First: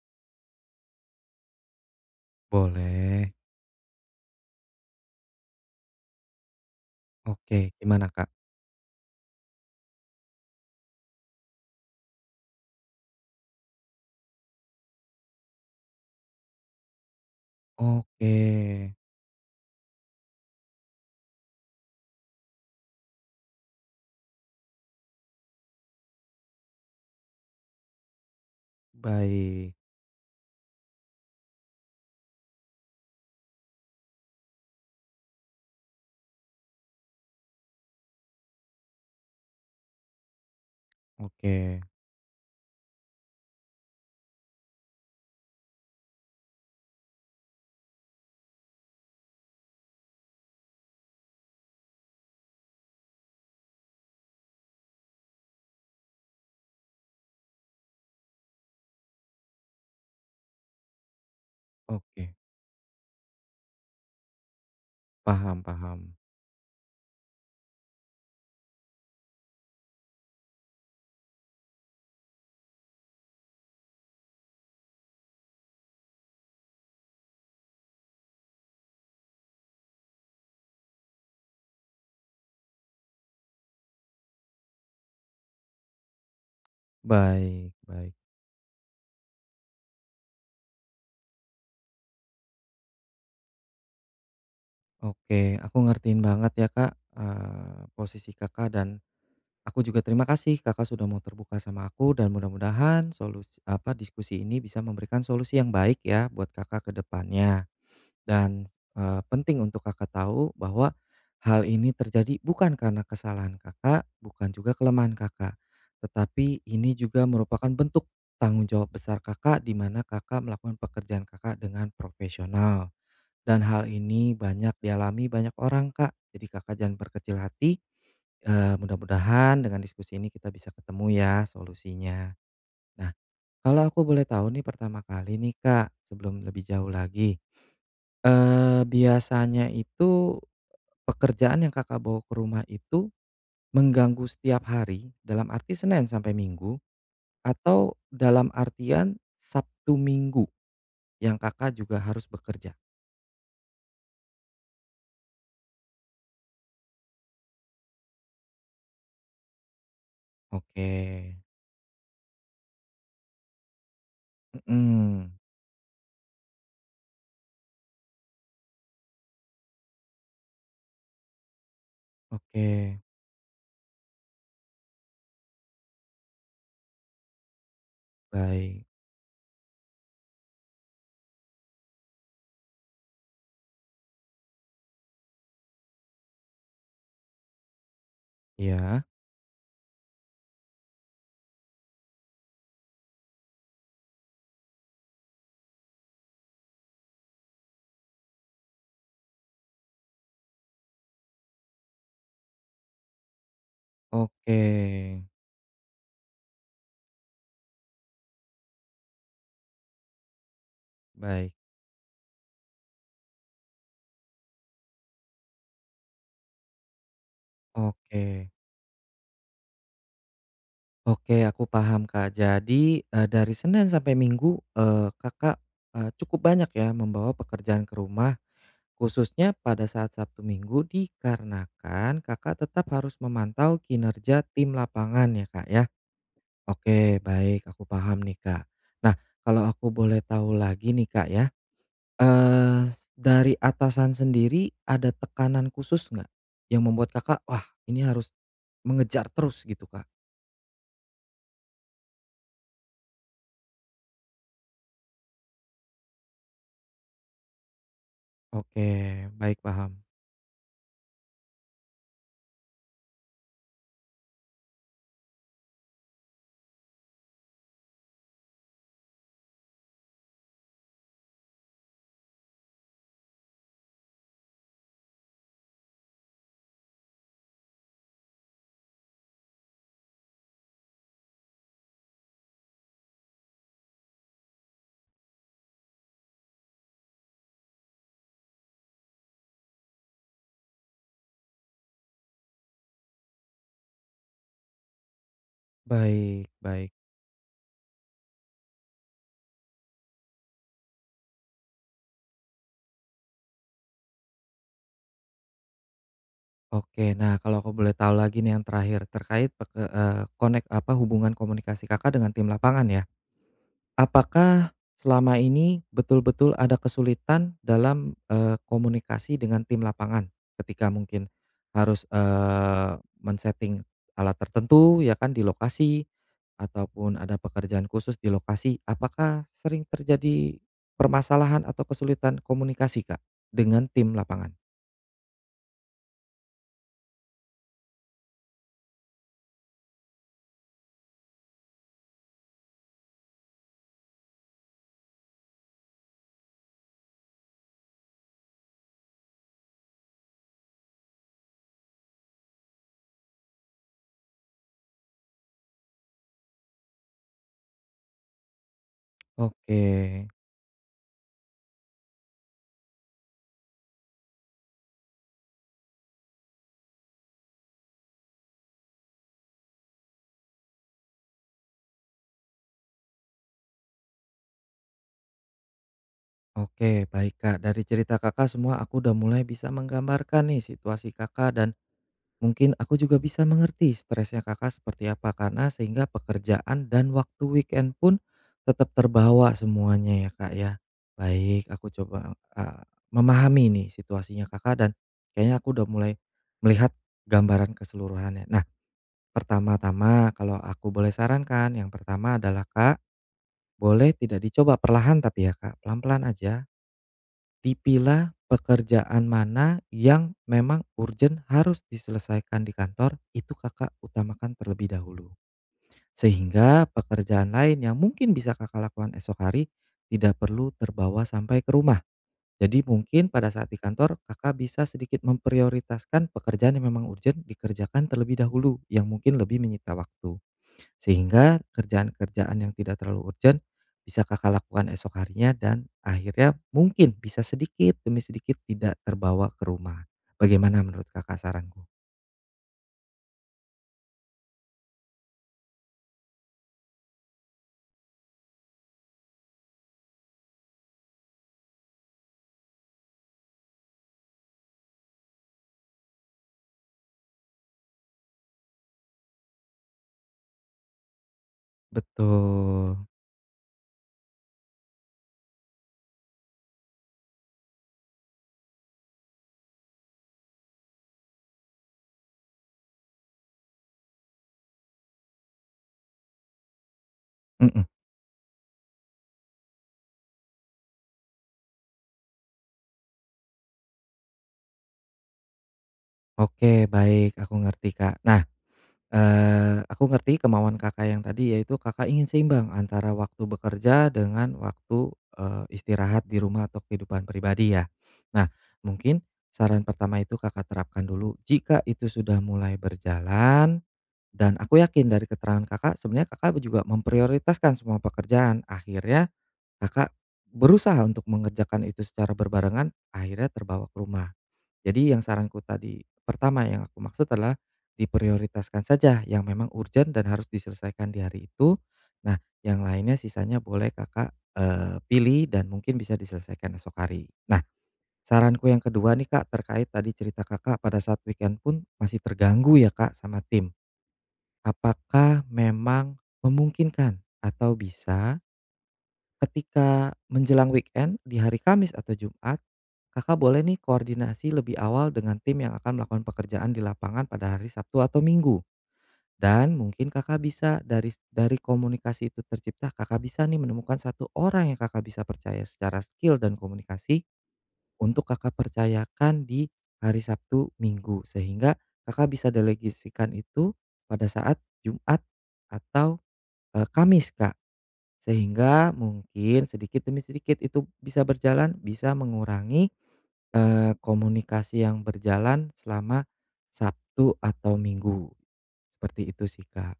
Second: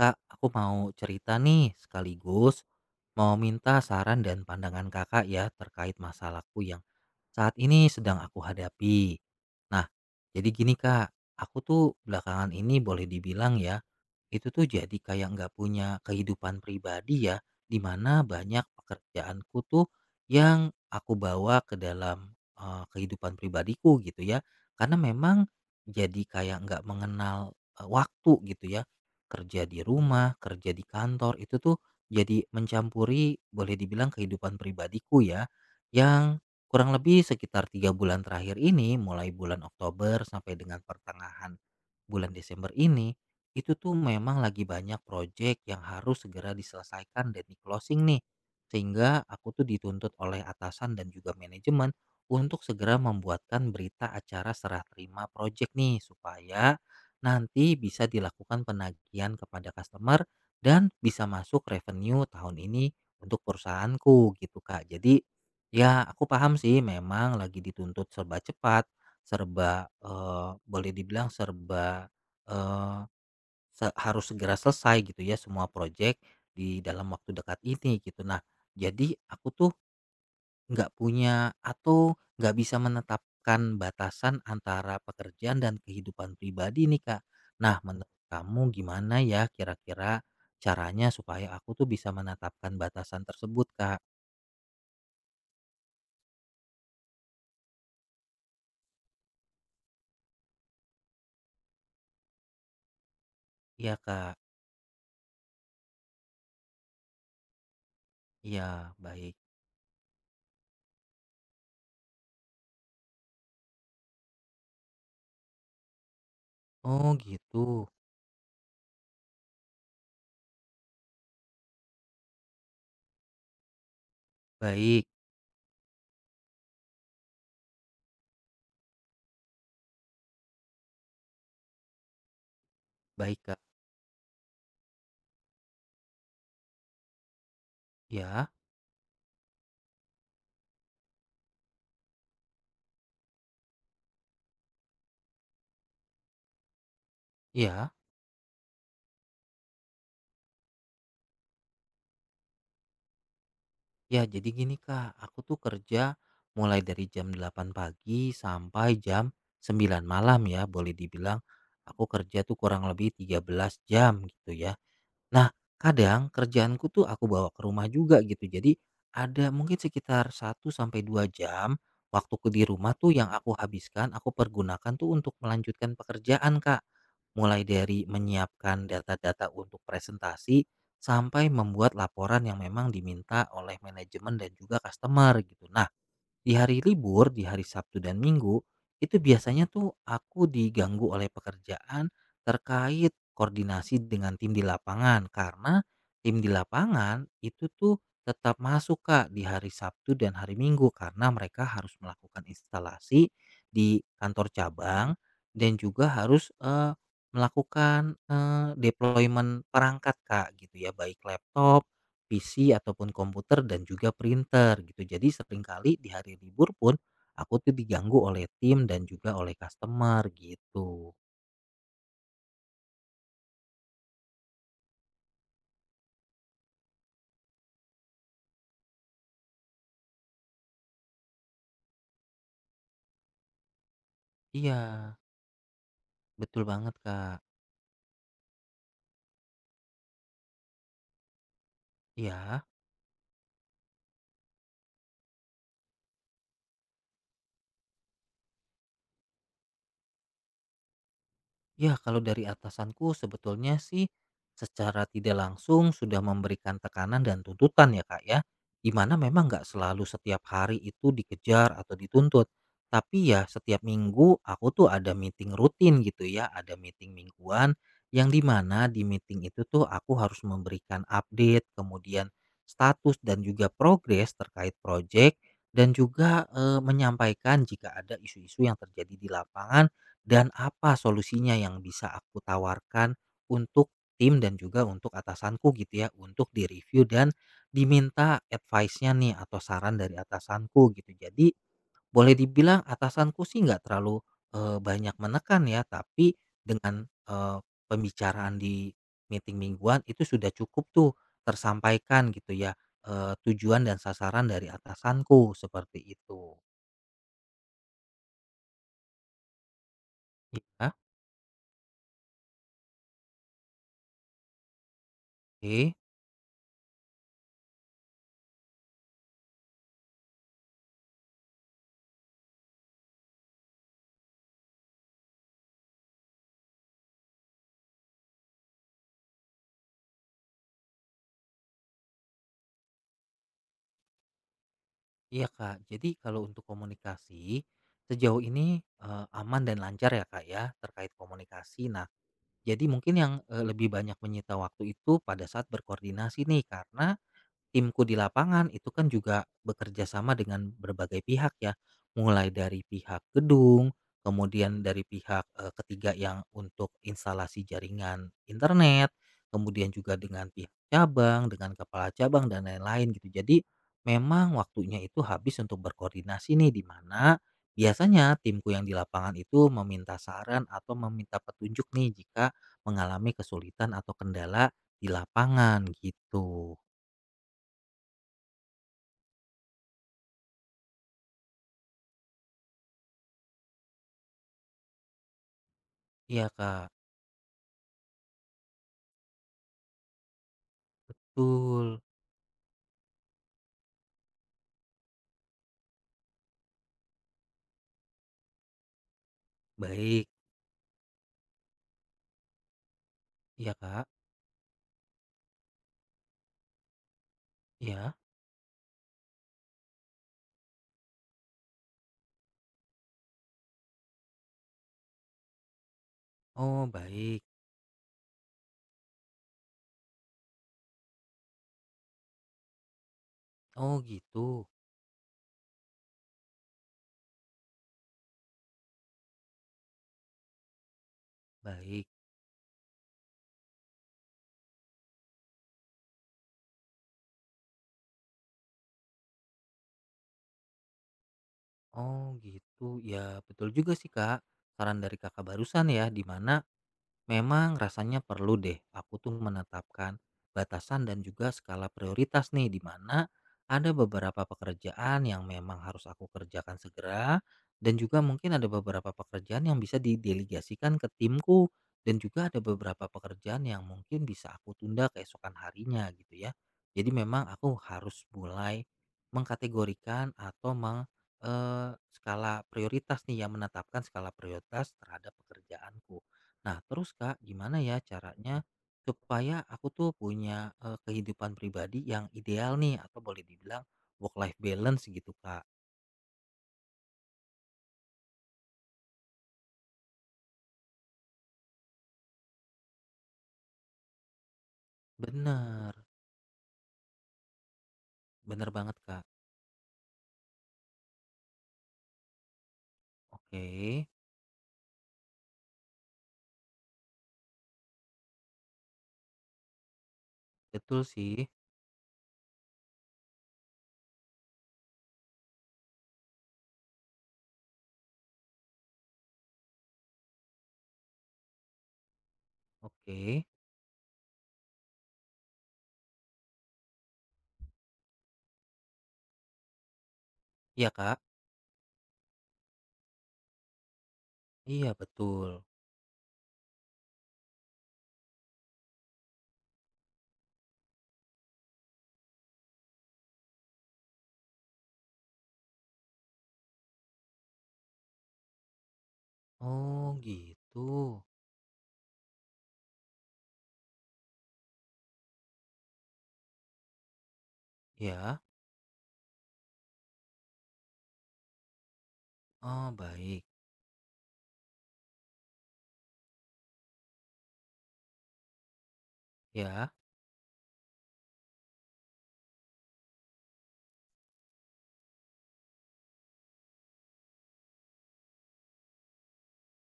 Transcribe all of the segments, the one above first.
Kak, aku mau cerita nih sekaligus Boleh. mau minta saran dan pandangan kakak ya terkait masalahku yang saat Oke, ini gimana, sedang Kak? aku hadapi. Nah, jadi gini kak, aku tuh belakangan ini boleh dibilang ya itu tuh jadi kayak nggak punya kehidupan pribadi ya, dimana Oke, banyak pekerjaanku tuh yang aku bawa ke dalam kehidupan pribadiku gitu ya. Karena memang jadi kayak nggak mengenal waktu gitu ya. Kerja baik. di rumah, kerja di kantor itu tuh jadi mencampuri boleh dibilang kehidupan pribadiku ya. Yang kurang lebih sekitar 3 bulan terakhir ini mulai bulan Oktober sampai dengan pertengahan Oke, bulan Desember ini itu tuh memang lagi banyak proyek yang harus segera diselesaikan dan di closing nih. Sehingga aku tuh dituntut oleh atasan dan juga manajemen untuk segera membuatkan berita acara serah terima proyek nih supaya nanti bisa dilakukan penagihan kepada customer dan bisa masuk revenue oke. tahun ini untuk perusahaanku gitu Kak. Jadi Paham, ya paham. aku paham sih memang lagi dituntut serba cepat, serba boleh dibilang serba eh, Se harus segera selesai gitu ya semua proyek di dalam waktu dekat ini gitu. Nah, jadi aku tuh nggak punya atau nggak bisa menetapkan batasan antara pekerjaan dan kehidupan pribadi nih Kak. Baik, Nah, baik. menurut kamu gimana ya kira-kira caranya supaya aku tuh bisa menetapkan batasan tersebut Kak? Oke, aku ngertiin banget ya, Kak, posisi Kakak dan aku juga terima kasih Kakak sudah mau terbuka sama aku dan mudah-mudahan solusi apa, Iya Kak, diskusi ini bisa memberikan solusi yang baik ya buat Kakak ke depannya. Dan, iya baik. penting untuk Kakak tahu bahwa hal ini terjadi bukan karena kesalahan Kakak, bukan juga kelemahan Kakak, tetapi ini Oh juga gitu, merupakan bentuk tanggung jawab besar Kakak, di mana Kakak melakukan pekerjaan Kakak dengan profesional. Dan hal ini banyak baik, dialami banyak orang, Kak. Jadi Kakak jangan berkecil hati, mudah-mudahan dengan diskusi ini kita bisa ketemu ya solusinya. Nah, baik Kak. kalau aku boleh tahu nih pertama kali nih, Kak, sebelum lebih jauh lagi. Ya, Biasanya itu pekerjaan yang Kakak bawa ke rumah itu mengganggu setiap hari, dalam arti Senin sampai Minggu, ya. atau dalam artian Sabtu Minggu yang Kakak juga harus bekerja? Ya, jadi gini Kak, aku tuh kerja mulai dari jam 8 pagi sampai jam 9 malam ya, boleh Oke, dibilang aku kerja tuh kurang lebih 13 jam gitu ya. mhm, Nah, kadang kerjaanku tuh aku bawa ke rumah juga gitu. Jadi ada mungkin sekitar 1 sampai 2 jam waktuku di oke, rumah tuh yang aku habiskan, aku pergunakan tuh untuk melanjutkan pekerjaan, Kak. Mulai dari menyiapkan baik, data-data untuk presentasi sampai membuat laporan yang memang diminta oleh manajemen dan juga customer gitu. Nah, di hari libur, di hari Sabtu dan Minggu, iya, itu biasanya tuh aku diganggu oleh pekerjaan terkait koordinasi dengan tim di lapangan karena tim di lapangan itu tuh tetap masuk Kak di hari Sabtu dan hari Minggu karena mereka harus melakukan instalasi di kantor oke, cabang dan juga harus melakukan deployment perangkat Kak gitu ya baik baik, laptop PC ataupun komputer dan juga printer gitu. Jadi seringkali di hari libur pun aku tuh diganggu oleh oke, tim dan juga oleh customer gitu. oke, aku paham, Kak. Jadi, dari Senin sampai Minggu, Kakak, cukup banyak ya membawa pekerjaan ke rumah. Khususnya pada saat Sabtu Minggu dikarenakan Kakak tetap harus memantau kinerja tim Iya, lapangan ya, Kak, ya? betul banget, Oke, Kak. baik, aku paham nih, Kak. Nah, kalau aku boleh tahu lagi nih, Kak, ya, Iya. eee, dari atasan sendiri ada tekanan khusus nggak yang membuat Kakak, "Wah, ini harus mengejar terus," gitu, Kak? Ya, kalau dari atasanku sebetulnya sih secara tidak langsung sudah memberikan tekanan dan tuntutan ya kak ya. Oke, Dimana memang baik, nggak paham. selalu setiap hari itu dikejar atau dituntut. Tapi ya setiap minggu aku tuh ada meeting rutin gitu ya. Ada meeting mingguan yang dimana di meeting itu tuh aku harus memberikan update kemudian status dan juga progres terkait project dan juga menyampaikan jika ada isu-isu yang terjadi di lapangan dan apa solusinya yang bisa aku tawarkan untuk tim dan juga untuk atasanku gitu ya, untuk direview dan diminta advice-nya nih atau saran dari atasanku gitu. Jadi boleh dibilang atasanku sih nggak terlalu banyak menekan ya, tapi Baik, baik. dengan pembicaraan di meeting mingguan itu sudah cukup tuh tersampaikan gitu ya tujuan dan sasaran dari atasanku seperti itu. Oke, nah kalau aku boleh tahu lagi nih yang terakhir terkait peke eee, konek Ya, apa, hubungan komunikasi Kakak dengan tim lapangan ya? Apakah selama ini oke. betul-betul ada kesulitan dalam, komunikasi dengan tim lapangan? Ketika mungkin harus, men-setting alat tertentu ya kan di lokasi, ataupun ada pekerjaan khusus di lokasi. Apakah sering terjadi permasalahan atau kesulitan komunikasi, Kak, dengan tim lapangan? Iya Kak, jadi kalau untuk komunikasi, sejauh ini, aman dan lancar ya Kak ya, terkait komunikasi. Nah, jadi mungkin yang, lebih banyak menyita waktu itu pada saat berkoordinasi nih, karena, Timku di lapangan itu kan juga bekerja sama dengan berbagai pihak ya, mulai dari pihak gedung, kemudian dari pihak ketiga yang untuk instalasi jaringan internet, Oke, kemudian juga dengan pihak cabang, dengan kepala cabang dan lain-lain gitu. Jadi memang waktunya itu habis untuk berkoordinasi nih di mana biasanya timku yang di lapangan itu meminta saran atau meminta petunjuk nih jika mengalami kesulitan atau kendala di lapangan gitu. oke, baik, Kak. Dari cerita Kakak semua aku udah mulai bisa menggambarkan nih situasi Kakak dan mungkin aku juga bisa mengerti stresnya Kakak seperti apa karena sehingga Iya, pekerjaan Kak. dan waktu weekend pun tetap terbawa semuanya ya, Kak, ya. Baik, aku Betul. coba, memahami nih situasinya Kakak dan kayaknya aku udah mulai melihat gambaran keseluruhannya. Nah, Baik. pertama-tama kalau aku boleh sarankan, yang pertama adalah, Kak, Iya, Kak. boleh tidak dicoba perlahan tapi ya, Kak, pelan-pelan aja. Ya. Dipilah pekerjaan mana yang memang urgent harus diselesaikan di kantor, itu Kakak utamakan terlebih dahulu. Oh, Sehingga baik. pekerjaan lain yang mungkin bisa Kakak lakukan esok hari, tidak perlu terbawa sampai ke rumah. Jadi mungkin pada saat di Oh, kantor, Kakak gitu. bisa sedikit memprioritaskan pekerjaan yang memang urgent dikerjakan terlebih dahulu, yang mungkin lebih menyita waktu. Sehingga Baik. kerjaan-kerjaan yang tidak terlalu urgent bisa Kakak lakukan esok harinya dan akhirnya mungkin bisa sedikit demi sedikit tidak terbawa ke rumah. Bagaimana menurut Kakak saranku? Oh, gitu. Ya, betul juga sih, Kak. Saran dari Kakak barusan ya, di mana memang rasanya perlu deh aku tuh menetapkan batasan dan juga skala prioritas nih di mana ada beberapa pekerjaan yang memang harus aku kerjakan segera dan juga mungkin ada beberapa pekerjaan yang bisa didelegasikan ke timku dan juga ada Betul, beberapa pekerjaan yang mungkin bisa aku tunda keesokan harinya gitu ya. Jadi memang aku harus mulai mengkategorikan atau skala prioritas nih yang menetapkan skala prioritas terhadap pekerjaanku. Nah, terus Kak, gimana mhm, ya caranya supaya aku tuh punya, kehidupan pribadi yang ideal nih atau boleh dibilang work life balance gitu, Kak? oke, baik, aku ngerti, Kak. Nah, aku ngerti kemauan Kakak yang tadi, yaitu Kakak ingin seimbang antara waktu bekerja dengan waktu, Bener, istirahat di rumah atau kehidupan pribadi ya. Nah, bener banget, mungkin Kak. saran pertama itu Kakak terapkan dulu, jika itu sudah mulai berjalan Oke, dan aku yakin dari keterangan Kakak sebenarnya Kakak juga memprioritaskan semua pekerjaan, akhirnya Kakak berusaha betul untuk sih. mengerjakan itu secara berbarengan, akhirnya terbawa ke rumah. Jadi yang saranku tadi pertama yang aku maksud adalah diprioritaskan saja yang memang urgen dan harus diselesaikan di hari itu. Nah, yang lainnya Oke. sisanya boleh Kakak, pilih dan mungkin bisa diselesaikan esok hari. Nah, saranku yang kedua nih, Kak, terkait tadi cerita Kakak Iya, pada Kak? saat weekend pun masih terganggu ya, Kak, sama tim. Iya, Apakah betul. memang memungkinkan atau bisa ketika menjelang weekend di hari Kamis atau Jumat, Kakak boleh nih koordinasi lebih awal dengan tim yang akan melakukan pekerjaan di lapangan pada hari Sabtu atau Minggu. Dan mungkin Oh, Kakak bisa dari gitu. dari komunikasi itu tercipta, Kakak bisa nih menemukan satu orang yang Kakak bisa percaya secara skill dan komunikasi untuk Ya? Kakak percayakan di hari Sabtu, Minggu. Sehingga Kakak bisa Oh, delegasikan baik. itu pada saat Jumat atau, Kamis, Kak. Sehingga mungkin Ya? sedikit demi sedikit itu bisa berjalan, bisa mengurangi, komunikasi yang berjalan selama Sabtu atau Minggu. Seperti itu sih, Kak.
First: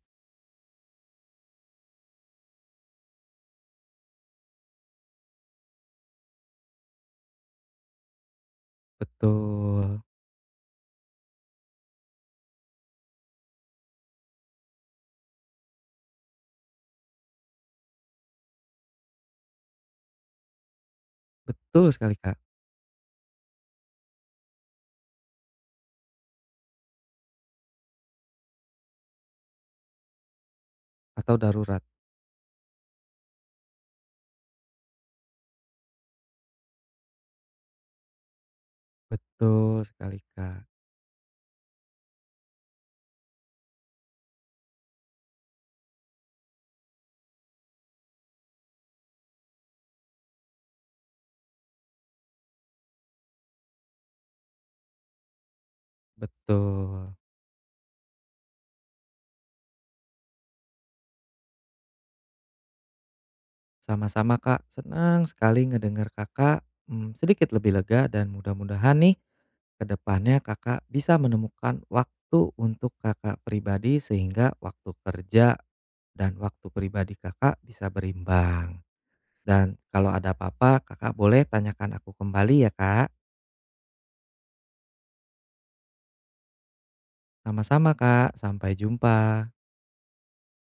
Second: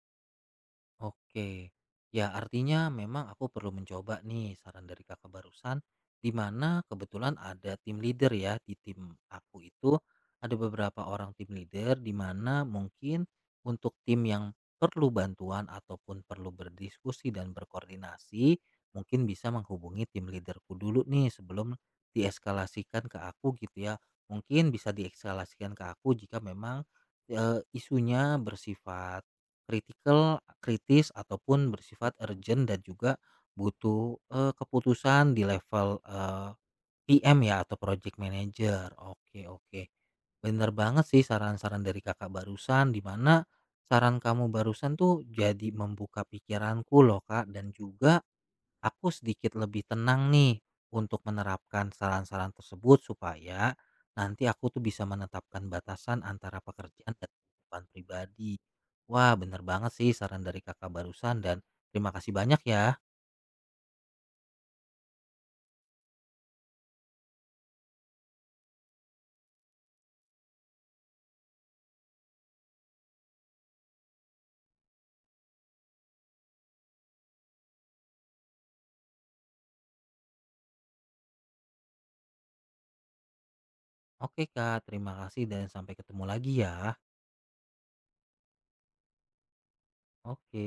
Oke. Ya, artinya memang aku perlu mencoba nih saran dari Kakak barusan di mana kebetulan ada tim leader ya di tim aku itu Betul, ada beberapa orang tim leader di mana mungkin untuk tim yang perlu bantuan ataupun perlu berdiskusi dan berkoordinasi mungkin bisa menghubungi tim leaderku dulu nih sebelum betul sekali, Kak. dieskalasikan ke aku gitu ya. Mungkin bisa dieskalasikan ke aku jika memang isunya bersifat kritikal, kritis Atau ataupun darurat. bersifat urgent dan juga butuh, keputusan di level, PM ya atau project manager. Oke Betul oke. sekali, Kak. Bener banget sih saran-saran dari Kakak barusan, di mana saran kamu barusan tuh jadi membuka pikiranku loh Kak, dan juga aku sedikit lebih tenang nih untuk menerapkan saran-saran tersebut supaya nanti aku tuh bisa menetapkan batasan antara Betul. pekerjaan dan kehidupan pribadi. Wah, bener banget sih saran dari kakak barusan dan terima kasih banyak ya. Sama-sama, Kak, senang sekali ngedengar Kakak, sedikit lebih lega dan mudah-mudahan nih, ke depannya Kakak bisa menemukan waktu untuk Kakak pribadi sehingga waktu kerja dan waktu pribadi Kakak bisa berimbang. Dan kalau ada apa-apa Kakak boleh tanyakan aku kembali ya, Kak. Oke kak, terima kasih dan sampai ketemu lagi ya. Sama-sama Kak, sampai jumpa. Oke.